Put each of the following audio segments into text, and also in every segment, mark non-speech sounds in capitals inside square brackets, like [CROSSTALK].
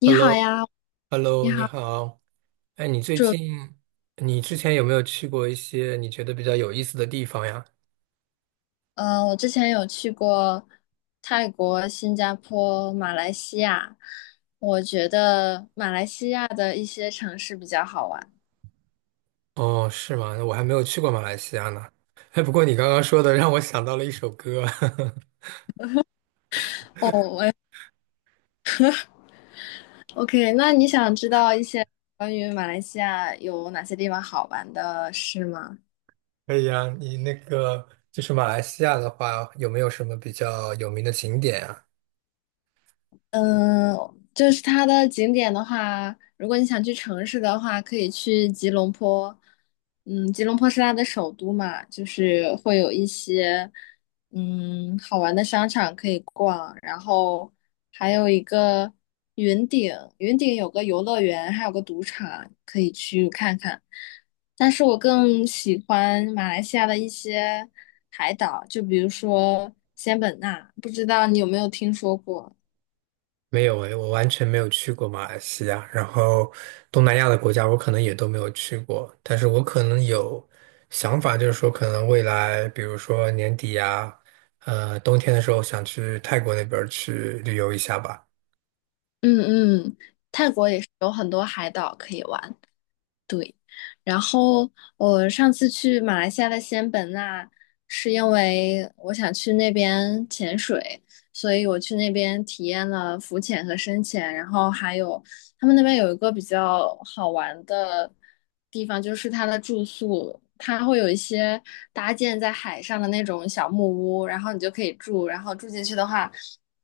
你好呀，Hello，Hello，你你好，好。哎，你最祝近，你之前有没有去过一些你觉得比较有意思的地方呀？我之前有去过泰国、新加坡、马来西亚，我觉得马来西亚的一些城市比较好玩。哦，是吗？我还没有去过马来西亚呢。哎，不过你刚刚说的让我想到了一首歌。[LAUGHS] 哦，OK，那你想知道一些关于马来西亚有哪些地方好玩的事吗？可以啊，你那个就是马来西亚的话，有没有什么比较有名的景点啊？嗯，就是它的景点的话，如果你想去城市的话，可以去吉隆坡。吉隆坡是它的首都嘛，就是会有一些好玩的商场可以逛，然后还有一个云顶，云顶有个游乐园，还有个赌场可以去看看。但是我更喜欢马来西亚的一些海岛，就比如说仙本那，不知道你有没有听说过？没有诶，我完全没有去过马来西亚，然后东南亚的国家我可能也都没有去过，但是我可能有想法，就是说可能未来，比如说年底呀，冬天的时候想去泰国那边儿去旅游一下吧。嗯嗯，泰国也是有很多海岛可以玩。然后我上次去马来西亚的仙本那，是因为我想去那边潜水，所以我去那边体验了浮潜和深潜。然后还有他们那边有一个比较好玩的地方，就是它的住宿，它会有一些搭建在海上的那种小木屋，然后你就可以住，然后住进去的话，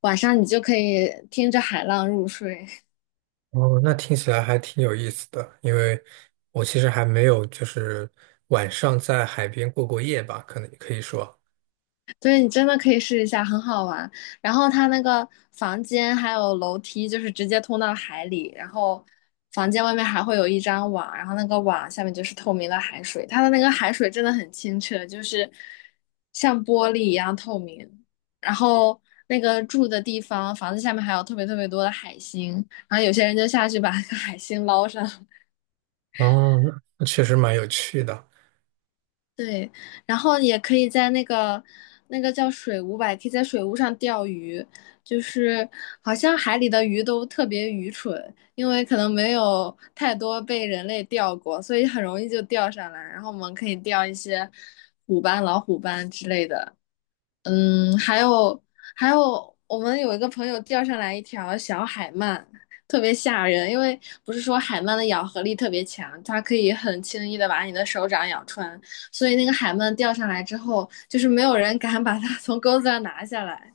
晚上你就可以听着海浪入睡。哦，那听起来还挺有意思的，因为我其实还没有就是晚上在海边过过夜吧，可能可以说。对，你真的可以试一下，很好玩。然后它那个房间还有楼梯，就是直接通到海里。然后房间外面还会有一张网，然后那个网下面就是透明的海水，它的那个海水真的很清澈，就是像玻璃一样透明。然后那个住的地方，房子下面还有特别特别多的海星，然后有些人就下去把那个海星捞上。哦，那确实蛮有趣的。对，然后也可以在那个叫水屋吧，也可以在水屋上钓鱼。就是好像海里的鱼都特别愚蠢，因为可能没有太多被人类钓过，所以很容易就钓上来。然后我们可以钓一些虎斑、老虎斑之类的。嗯，还有，我们有一个朋友钓上来一条小海鳗，特别吓人，因为不是说海鳗的咬合力特别强，它可以很轻易的把你的手掌咬穿，所以那个海鳗钓上来之后，就是没有人敢把它 [LAUGHS] 从钩子上拿下来。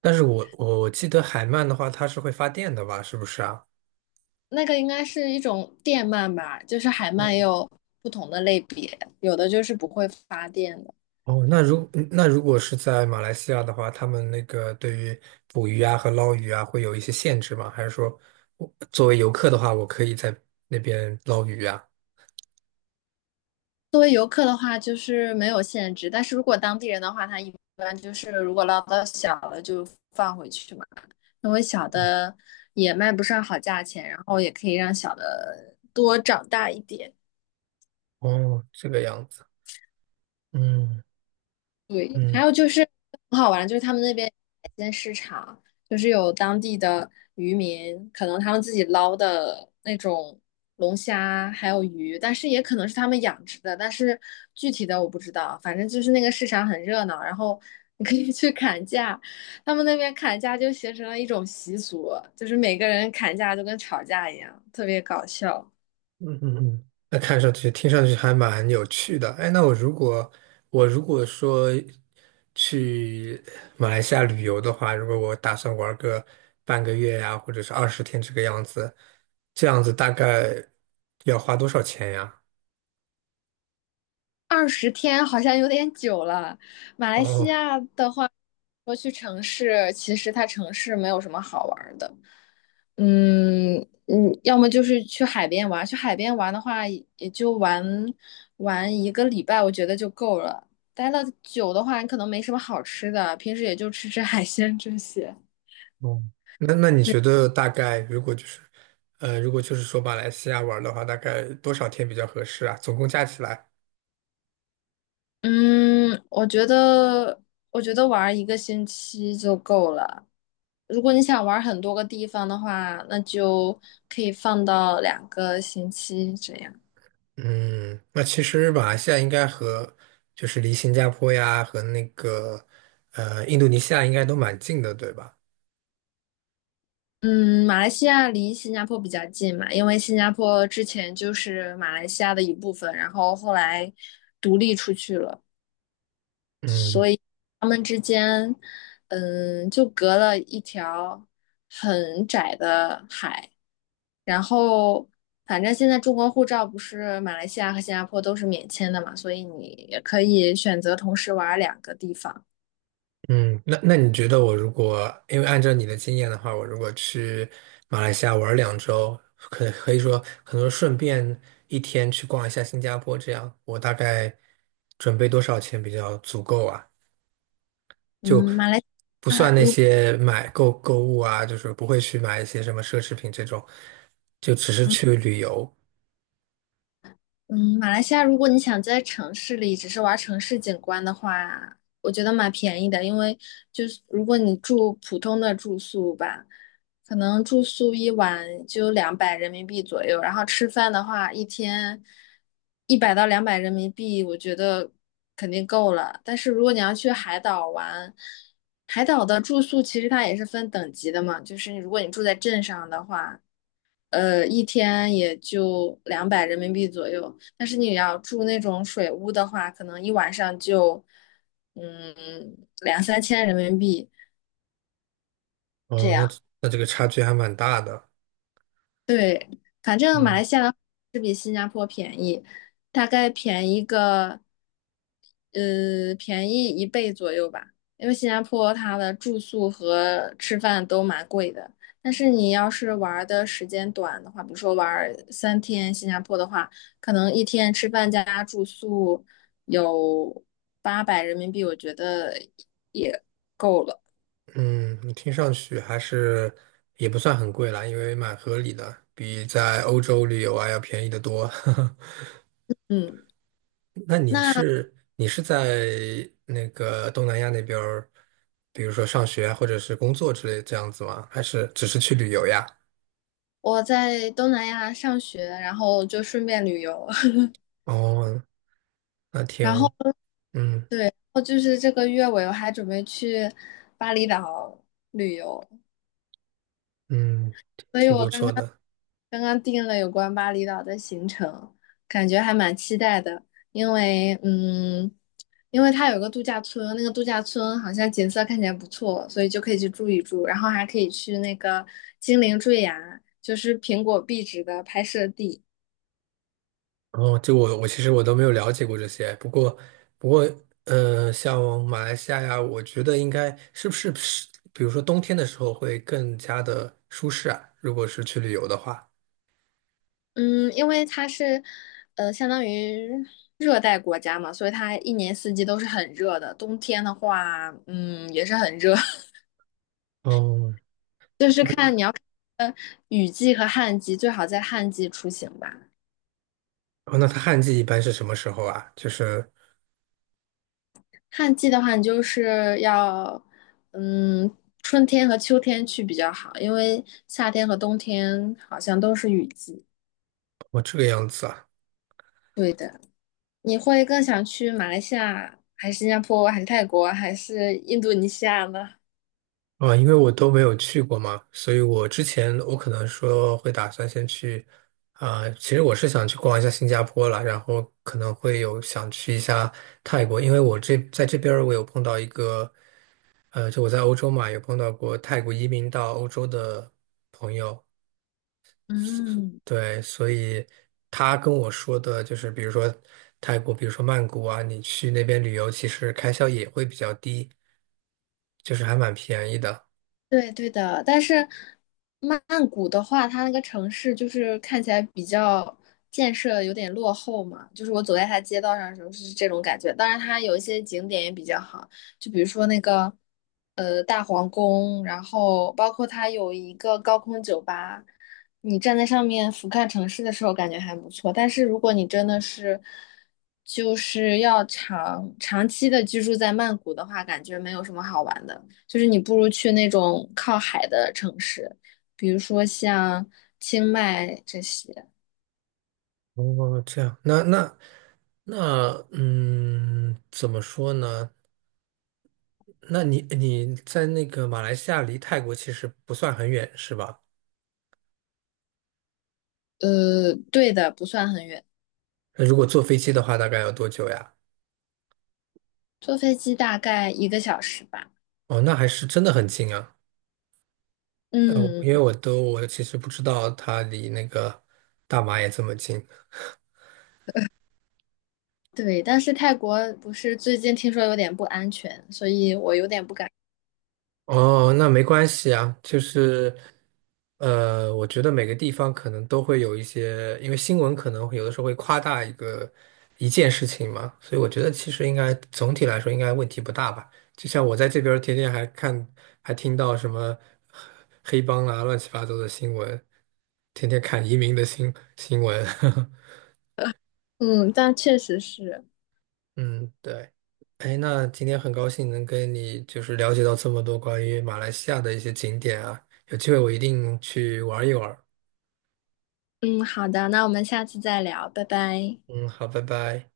但是我记得海鳗的话，它是会发电的吧？是不是啊？那个应该是一种电鳗吧，就是海鳗也有不同的类别，有的就是不会发电的。哦，那如果是在马来西亚的话，他们那个对于捕鱼啊和捞鱼啊会有一些限制吗？还是说我作为游客的话，我可以在那边捞鱼啊？作为游客的话，就是没有限制，但是如果当地人的话，他一般就是如果捞到小的就放回去嘛，因为小的也卖不上好价钱，然后也可以让小的多长大一点。哦，这个样子。嗯对，还嗯。有就是很好玩，就是他们那边海鲜市场，就是有当地的渔民，可能他们自己捞的那种龙虾还有鱼，但是也可能是他们养殖的，但是具体的我不知道。反正就是那个市场很热闹，然后你可以去砍价，他们那边砍价就形成了一种习俗，就是每个人砍价就跟吵架一样，特别搞笑。嗯嗯嗯，那看上去、听上去还蛮有趣的。哎，那我如果说去马来西亚旅游的话，如果我打算玩个半个月呀，或者是20天这个样子，这样子大概要花多少钱呀？20天好像有点久了。马来西哦，亚的话，说去城市，其实它城市没有什么好玩儿的。嗯要么就是去海边玩，去海边玩的话，也就玩一个礼拜，我觉得就够了。待的久的话，你可能没什么好吃的，平时也就吃吃海鲜这些。哦。那你对，觉得大概如果就是如果就是说马来西亚玩的话，大概多少天比较合适啊？总共加起来？嗯，我觉得我觉得玩一个星期就够了。如果你想玩很多个地方的话，那就可以放到2个星期这样。嗯，那其实马来西亚应该和就是离新加坡呀和那个印度尼西亚应该都蛮近的，对吧？嗯，马来西亚离新加坡比较近嘛，因为新加坡之前就是马来西亚的一部分，然后后来独立出去了。嗯所以他们之间，就隔了一条很窄的海。然后，反正现在中国护照不是马来西亚和新加坡都是免签的嘛，所以你也可以选择同时玩两个地方。嗯，那你觉得我如果因为按照你的经验的话，我如果去马来西亚玩儿两周，可以说可能顺便一天去逛一下新加坡，这样我大概准备多少钱比较足够啊？就嗯，马来不啊，亚算那如些购物啊，就是不会去买一些什么奢侈品这种，就只是去旅游。嗯，马来西亚如果你想在城市里只是玩城市景观的话，我觉得蛮便宜的，因为就是如果你住普通的住宿吧，可能住宿一晚就两百人民币左右，然后吃饭的话一天100到200人民币，我觉得肯定够了。但是如果你要去海岛玩，海岛的住宿其实它也是分等级的嘛，就是如果你住在镇上的话。一天也就两百人民币左右。但是你要住那种水屋的话，可能一晚上就，嗯，两三千人民币这哦，那样。那这个差距还蛮大的。对，反正马来嗯西亚的大概便宜个，便宜一倍左右吧。因为新加坡它的住宿和吃饭都蛮贵的，但是你要是玩的时间短的话，比如说玩3天新加坡的话，可能一天吃饭加住宿有800人民币，我觉得也够了。嗯，你听上去还是也不算很贵啦，因为蛮合理的，比在欧洲旅游啊要便宜得多。[LAUGHS] 嗯，那你那是你是在那个东南亚那边儿，比如说上学啊或者是工作之类这样子吗？还是只是去旅游呀？我在东南亚上学，然后就顺便旅游，哦，那 [LAUGHS] 然挺，后。嗯。对，然后就是这个月尾我还准备去巴厘岛旅游，嗯，所以挺我不刚错刚的。刚刚定了有关巴厘岛的行程，感觉还蛮期待的。因为嗯，因为它有个度假村，那个度假村好像景色看起来不错，所以就可以去住一住，然后还可以去那个精灵坠崖，就是苹果壁纸的拍摄地。哦，就我其实我都没有了解过这些，不过不过，像马来西亚呀，我觉得应该是不是，比如说冬天的时候会更加的舒适啊，如果是去旅游的话。嗯，因为它是，相当于热带国家嘛，所以它一年四季都是很热的。冬天的话，嗯，也是很热，哦，[LAUGHS] 就是看你要看呃雨季和旱季，最好在旱季出行吧。哦，那它旱季一般是什么时候啊？就是旱季的话，你就是要，嗯，春天和秋天去比较好，因为夏天和冬天好像都是雨季。哦这个样子啊。对的，你会更想去马来西亚，还是新加坡，还是泰国，还是印度尼西亚呢？啊，因为我都没有去过嘛，所以我之前我可能说会打算先去，啊、其实我是想去逛一下新加坡啦，然后可能会有想去一下泰国，因为我这在这边儿我有碰到一个，就我在欧洲嘛，有碰到过泰国移民到欧洲的朋友，嗯。对，所以他跟我说的就是，比如说泰国，比如说曼谷啊，你去那边旅游，其实开销也会比较低，就是还蛮便宜的。对对的，但是曼谷的话，它那个城市就是看起来比较建设有点落后嘛，就是我走在它街道上的时候是这种感觉。当然，它有一些景点也比较好，就比如说那个大皇宫，然后包括它有一个高空酒吧，你站在上面俯瞰城市的时候，感觉还不错。但是如果你真的是就是要长期的居住在曼谷的话，感觉没有什么好玩的。就是你不如去那种靠海的城市，比如说像清迈这些。哦，这样，那那，嗯，怎么说呢？那你在那个马来西亚离泰国其实不算很远，是吧？对的，不算很远，那如果坐飞机的话，大概要多久呀？坐飞机大概一个小时吧。哦，那还是真的很近啊。我因为嗯，我其实不知道它离那个大马也这么近。对。但是泰国不是最近听说有点不安全，所以我有点不敢。哦，那没关系啊，就是，我觉得每个地方可能都会有一些，因为新闻可能会有的时候会夸大一件事情嘛，所以我觉得其实应该总体来说应该问题不大吧。就像我在这边儿天天还看，还听到什么黑帮啊、乱七八糟的新闻，天天看移民的新闻。[LAUGHS] 嗯，但确实是。嗯，对。哎，那今天很高兴能跟你就是了解到这么多关于马来西亚的一些景点啊，有机会我一定去玩一玩。嗯，好的，那我们下次再聊，拜拜。嗯，好，拜拜。